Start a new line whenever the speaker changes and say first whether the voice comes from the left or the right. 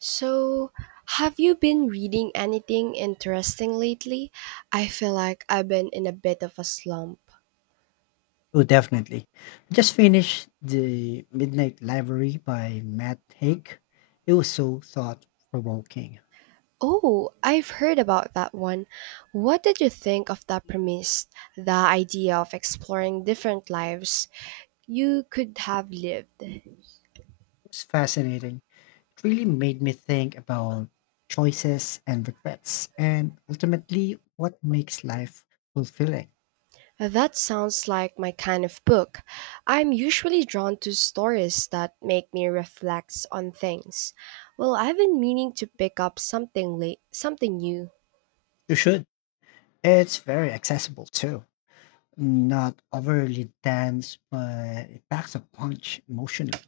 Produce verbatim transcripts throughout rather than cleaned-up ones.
right: So, have you been reading anything interesting lately? I feel like I've been in a bit of a slump.
left: Oh, definitely. I just finished The Midnight Library by Matt Haig. It was so thought provoking. It
right: Oh, I've heard about that one. What did you think of that premise? The idea of exploring different lives you could have lived.
left: was fascinating. It really made me think about choices and regrets and ultimately what makes life fulfilling.
right: That sounds like my kind of book. I'm usually drawn to stories that make me reflect on things. Well, I've been meaning to pick up something late, something new.
left: You should. It's very accessible too. Not overly dense, but it packs a punch emotionally.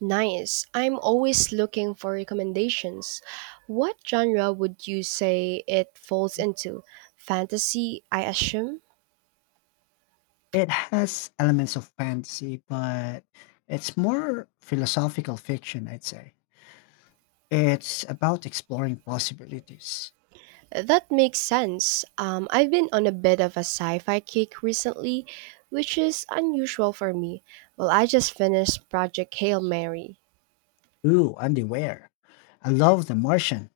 right: Nice. I'm always looking for recommendations. What genre would you say it falls into? Fantasy, I assume?
left: It has elements of fantasy, but it's more philosophical fiction, I'd say. It's about exploring possibilities.
right: That makes sense. Um, I've been on a bit of a sci fi kick recently, which is unusual for me. Well, I just finished Project Hail Mary.
left: Ooh, and the where. I love The Martian.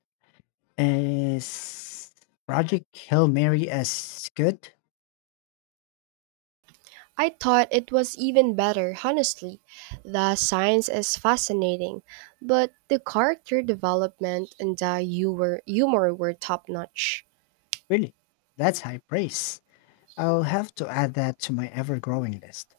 left: Is Project Hail Mary as good?
right: I thought it was even better, honestly. The science is fascinating, but the character development and the humor, humor were top notch.
left: Really? That's high praise. I'll have to add that to my ever growing list.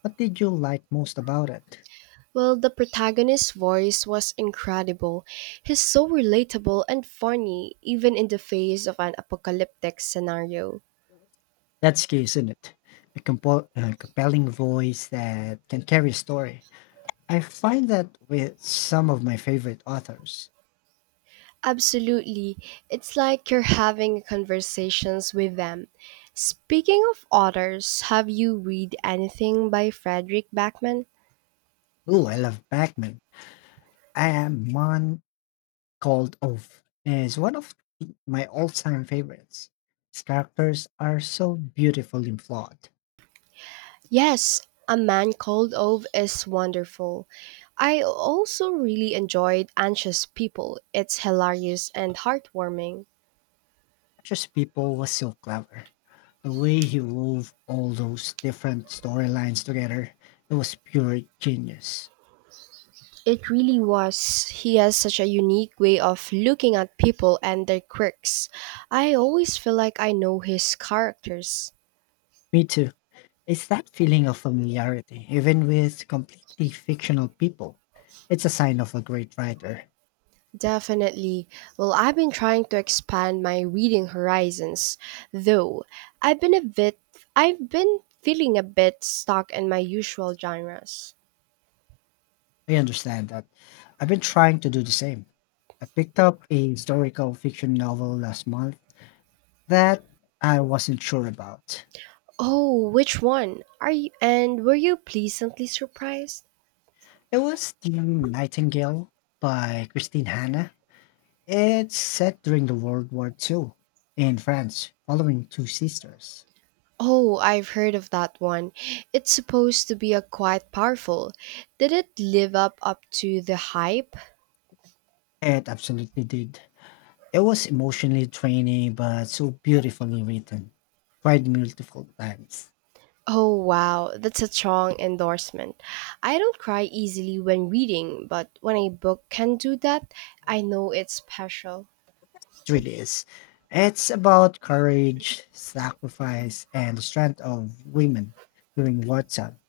left: What did you like most about it?
right: Well, the protagonist's voice was incredible. He's so relatable and funny, even in the face of an apocalyptic scenario.
left: That's key, isn't it? A, compo- a compelling voice that can carry a story. I find that with some of my favorite authors.
right: Absolutely. It's like you're having conversations with them. Speaking of authors, have you read anything by Frederick Backman?
left: Ooh, I love Backman. I am one called Oaf is one of the- my all-time favorites. Its characters are so beautifully flawed.
right: Yes, A Man Called Ove is wonderful. I also really enjoyed Anxious People. It's hilarious and heartwarming.
left: Just people was so clever. The way he wove all those different storylines together, it was pure genius.
right: It really was. He has such a unique way of looking at people and their quirks. I always feel like I know his characters.
left: Me too. It's that feeling of familiarity, even with completely fictional people. It's a sign of a great writer.
right: Definitely. Well, I've been trying to expand my reading horizons, though. I've been a bit I've been feeling a bit stuck in my usual genres.
left: I understand that. I've been trying to do the same. I picked up a historical fiction novel last month that I wasn't sure about.
right: Oh, which one? Are you and were you pleasantly surprised?
left: It was The Nightingale by Christine Hanna. It's set during the World War two in France, following two sisters.
right: Oh, I've heard of that one. It's supposed to be a quite powerful. Did it live up up to the hype?
left: It absolutely did. It was emotionally draining, but so beautifully written. Cried multiple times.
right: Oh wow, that's a strong endorsement. I don't cry easily when reading, but when a book can do that, I know it's special.
left: It really is. It's about courage, sacrifice, and the strength of women during wartime.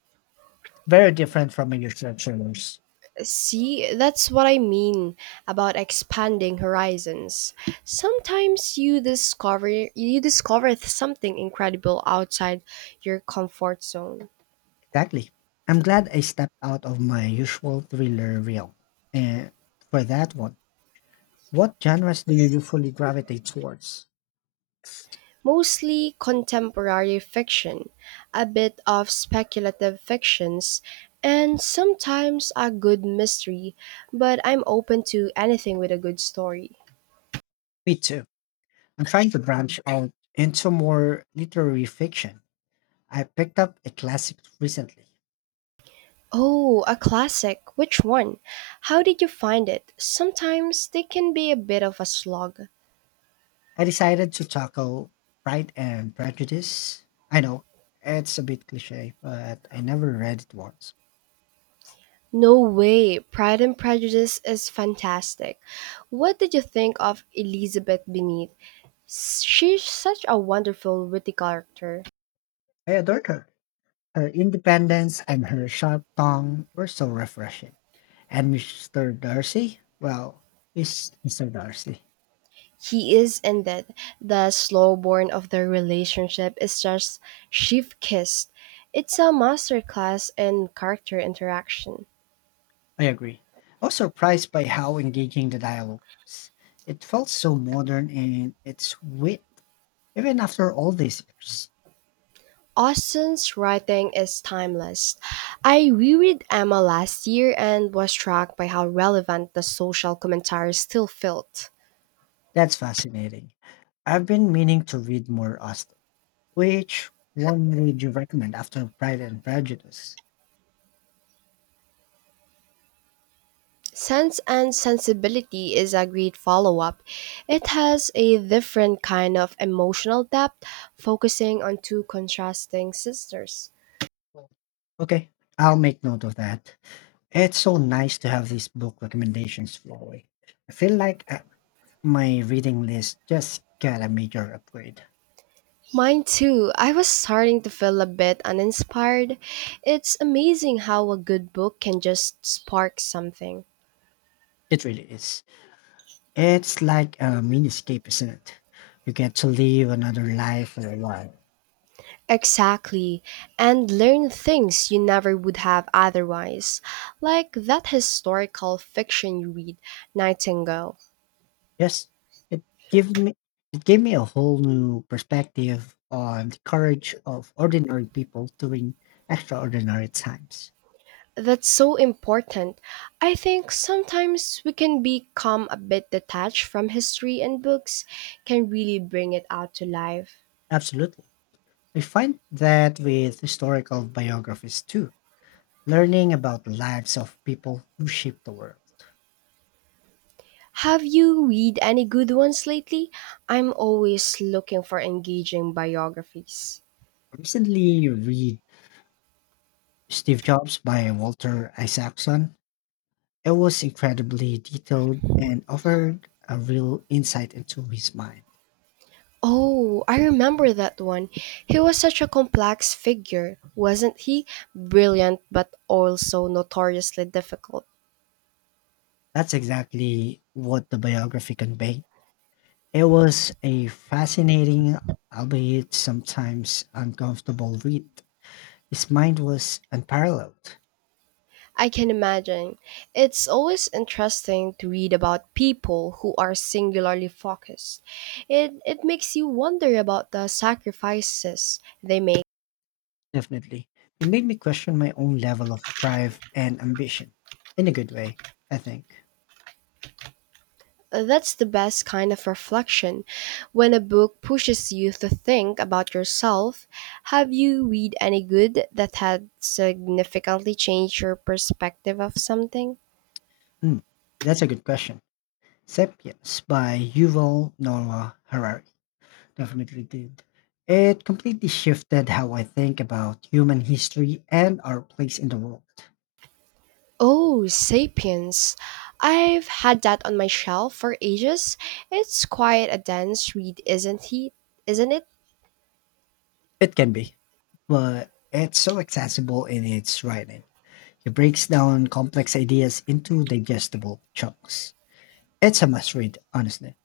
left: Very different from your usual thrillers.
right: See, that's what I mean about expanding horizons. Sometimes you discover you discover something incredible outside your comfort zone.
left: Exactly. I'm glad I stepped out of my usual thriller reel. And for that one, what genres do you usually gravitate towards?
right: Mostly contemporary fiction, a bit of speculative fictions, and sometimes a good mystery, but I'm open to anything with a good story.
left: Me too. I'm trying to branch out into more literary fiction. I picked up a classic recently.
right: Oh, a classic. Which one? How did you find it? Sometimes they can be a bit of a slog.
left: I decided to tackle Pride and Prejudice. I know it's a bit cliche, but I never read it once.
right: No way. Pride and Prejudice is fantastic. What did you think of Elizabeth Bennet? She's such a wonderful witty character.
left: I adored her. Her independence and her sharp tongue were so refreshing. And mister Darcy? Well, he's mister Darcy.
right: He is indeed. The slow burn of their relationship is just chef kissed. It's a masterclass in character interaction.
left: I agree. I was surprised by how engaging the dialogue was. It felt so modern in its wit, even after all these years.
right: Austen's writing is timeless. I reread Emma last year and was struck by how relevant the social commentary still felt.
left: That's fascinating. I've been meaning to read more Austen. Which one would you recommend after Pride and Prejudice?
right: Sense and Sensibility is a great follow up. It has a different kind of emotional depth, focusing on two contrasting sisters.
left: Okay, I'll make note of that. It's so nice to have these book recommendations flowing. I feel like I My reading list just got a major upgrade.
right: Mine too. I was starting to feel a bit uninspired. It's amazing how a good book can just spark something.
left: It really is. It's like a mini escape, isn't it? You get to live another life for a while.
right: Exactly, and learn things you never would have otherwise, like that historical fiction you read, Nightingale.
left: Yes, it gave me it gave me a whole new perspective on the courage of ordinary people during extraordinary times.
right: That's so important. I think sometimes we can become a bit detached from history, and books can really bring it out to life.
left: Absolutely. I find that with historical biographies too, learning about the lives of people who shaped the world.
right: Have you read any good ones lately? I'm always looking for engaging biographies.
left: I recently read Steve Jobs by Walter Isaacson. It was incredibly detailed and offered a real insight into his mind.
right: Oh, I remember that one. He was such a complex figure, wasn't he? Brilliant, but also notoriously difficult.
left: That's exactly what the biography conveyed. It was a fascinating, albeit sometimes uncomfortable read. His mind was unparalleled,
right: I can imagine. It's always interesting to read about people who are singularly focused. It, it makes you wonder about the sacrifices they made.
left: definitely. It made me question my own level of drive and ambition in a good way, I think.
right: Uh, That's the best kind of reflection. When a book pushes you to think about yourself, have you read any good that had significantly changed your perspective of something?
left: Hmm, that's a good question. Sapiens by Yuval Noah Harari. Definitely did. It completely shifted how I think about human history and our place in the world.
right: Oh, Sapiens. I've had that on my shelf for ages. It's quite a dense read, isn't he? Isn't it?
left: It can be, but it's so accessible in its writing. It breaks down complex ideas into digestible chunks. It's a must read, honestly.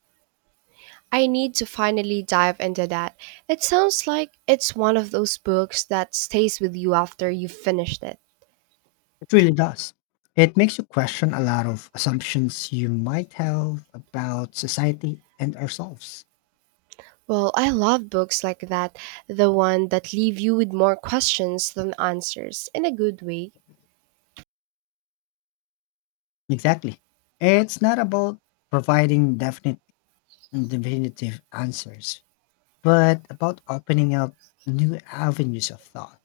right: I need to finally dive into that. It sounds like it's one of those books that stays with you after you've finished it.
left: It really does. It makes you question a lot of assumptions you might have about society and ourselves.
right: Well, I love books like that, the one that leave you with more questions than answers in a good way.
left: Exactly. It's not about providing definite and definitive answers, but about opening up new avenues of thought.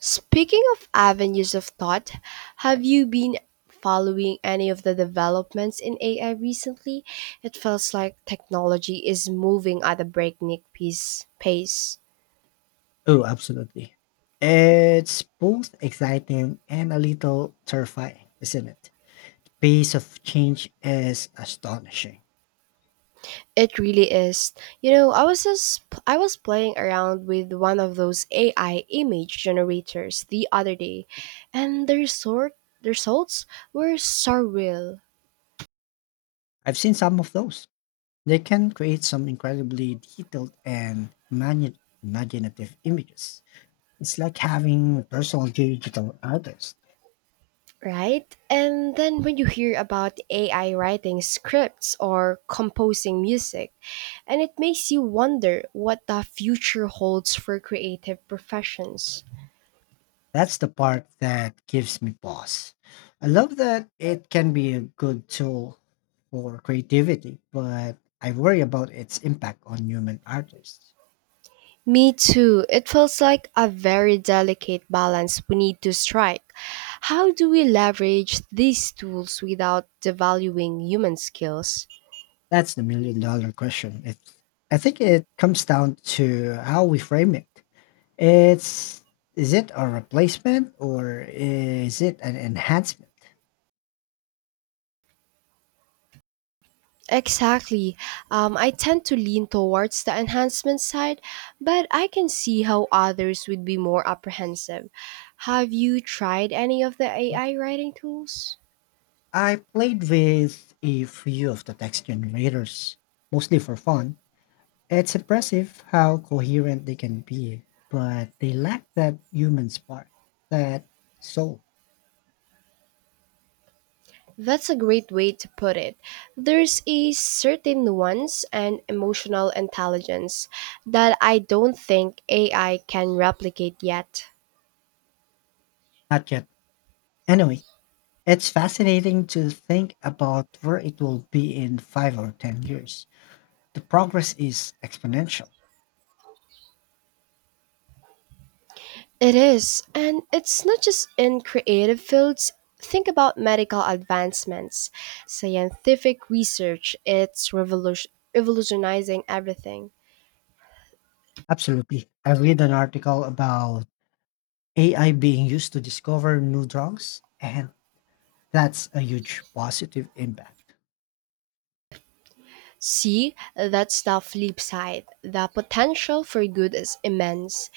right: Speaking of avenues of thought, have you been following any of the developments in A I recently? It feels like technology is moving at a breakneck piece, pace.
left: Oh, absolutely. It's both exciting and a little terrifying, isn't it? Pace of change is astonishing.
right: It really is. You know, I was just I was playing around with one of those A I image generators the other day, and the resort the results were surreal,
left: I've seen some of those. They can create some incredibly detailed and mani- imaginative images. It's like having a personal digital artist.
right: right? And then when you hear about A I writing scripts or composing music, and it makes you wonder what the future holds for creative professions.
left: That's the part that gives me pause. I love that it can be a good tool for creativity, but I worry about its impact on human artists.
right: Me too. It feels like a very delicate balance we need to strike. How do we leverage these tools without devaluing human skills?
left: That's the million dollar question. It, I think it comes down to how we frame it. It's Is it a replacement or is it an enhancement?
right: Exactly. Um, I tend to lean towards the enhancement side, but I can see how others would be more apprehensive. Have you tried any of the A I writing tools?
left: I played with a few of the text generators, mostly for fun. It's impressive how coherent they can be, but they lack that human spark, that soul.
right: That's a great way to put it. There's a certain nuance and emotional intelligence that I don't think A I can replicate yet.
left: Not yet. Anyway, it's fascinating to think about where it will be in five or ten years. The progress is exponential.
right: It is, and it's not just in creative fields. Think about medical advancements, scientific research, it's revolution- revolutionizing everything.
left: Absolutely. I read an article about A I being used to discover new drugs, and that's a huge positive impact.
right: See, that's the flip side. The potential for good is immense.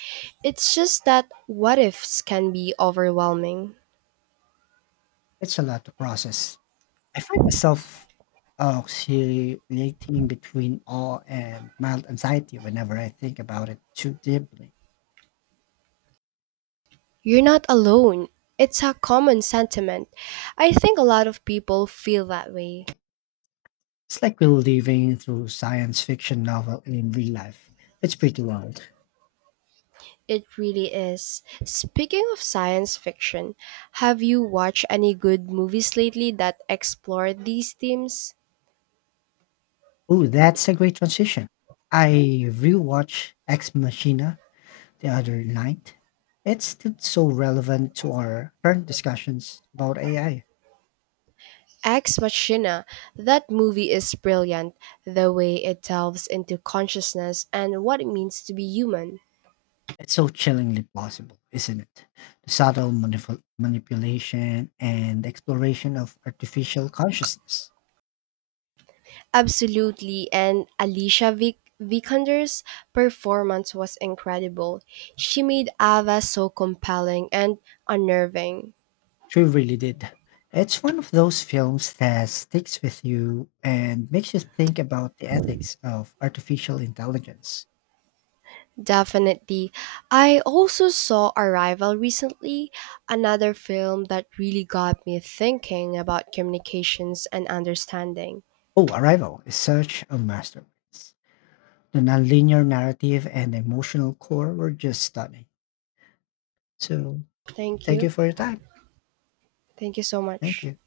right: It's just that what ifs can be overwhelming.
left: It's a lot to process. I find myself oh, oscillating between awe and mild anxiety whenever I think about it too deeply.
right: You're not alone. It's a common sentiment. I think a lot of people feel that way.
left: It's like we're living through science fiction novel in real life. It's pretty wild.
right: It really is. Speaking of science fiction, have you watched any good movies lately that explore these themes?
left: Oh, that's a great transition. I rewatched Ex Machina the other night. It's still so relevant to our current discussions about A I.
right: Ex Machina, that movie is brilliant, the way it delves into consciousness and what it means to be human.
left: It's so chillingly plausible, isn't it? The subtle manipul- manipulation and exploration of artificial consciousness.
right: Absolutely, and Alicia Vik- Vikander's performance was incredible. She made Ava so compelling and unnerving.
left: She really did. It's one of those films that sticks with you and makes you think about the ethics of artificial intelligence.
right: Definitely. I also saw Arrival recently, another film that really got me thinking about communications and understanding.
left: Oh, Arrival is such a masterpiece. The nonlinear narrative and emotional core were just stunning. So,
right: Thank
left: thank
right: you.
left: you for your time.
right: Thank you so
left: Thank
right: much.
left: you.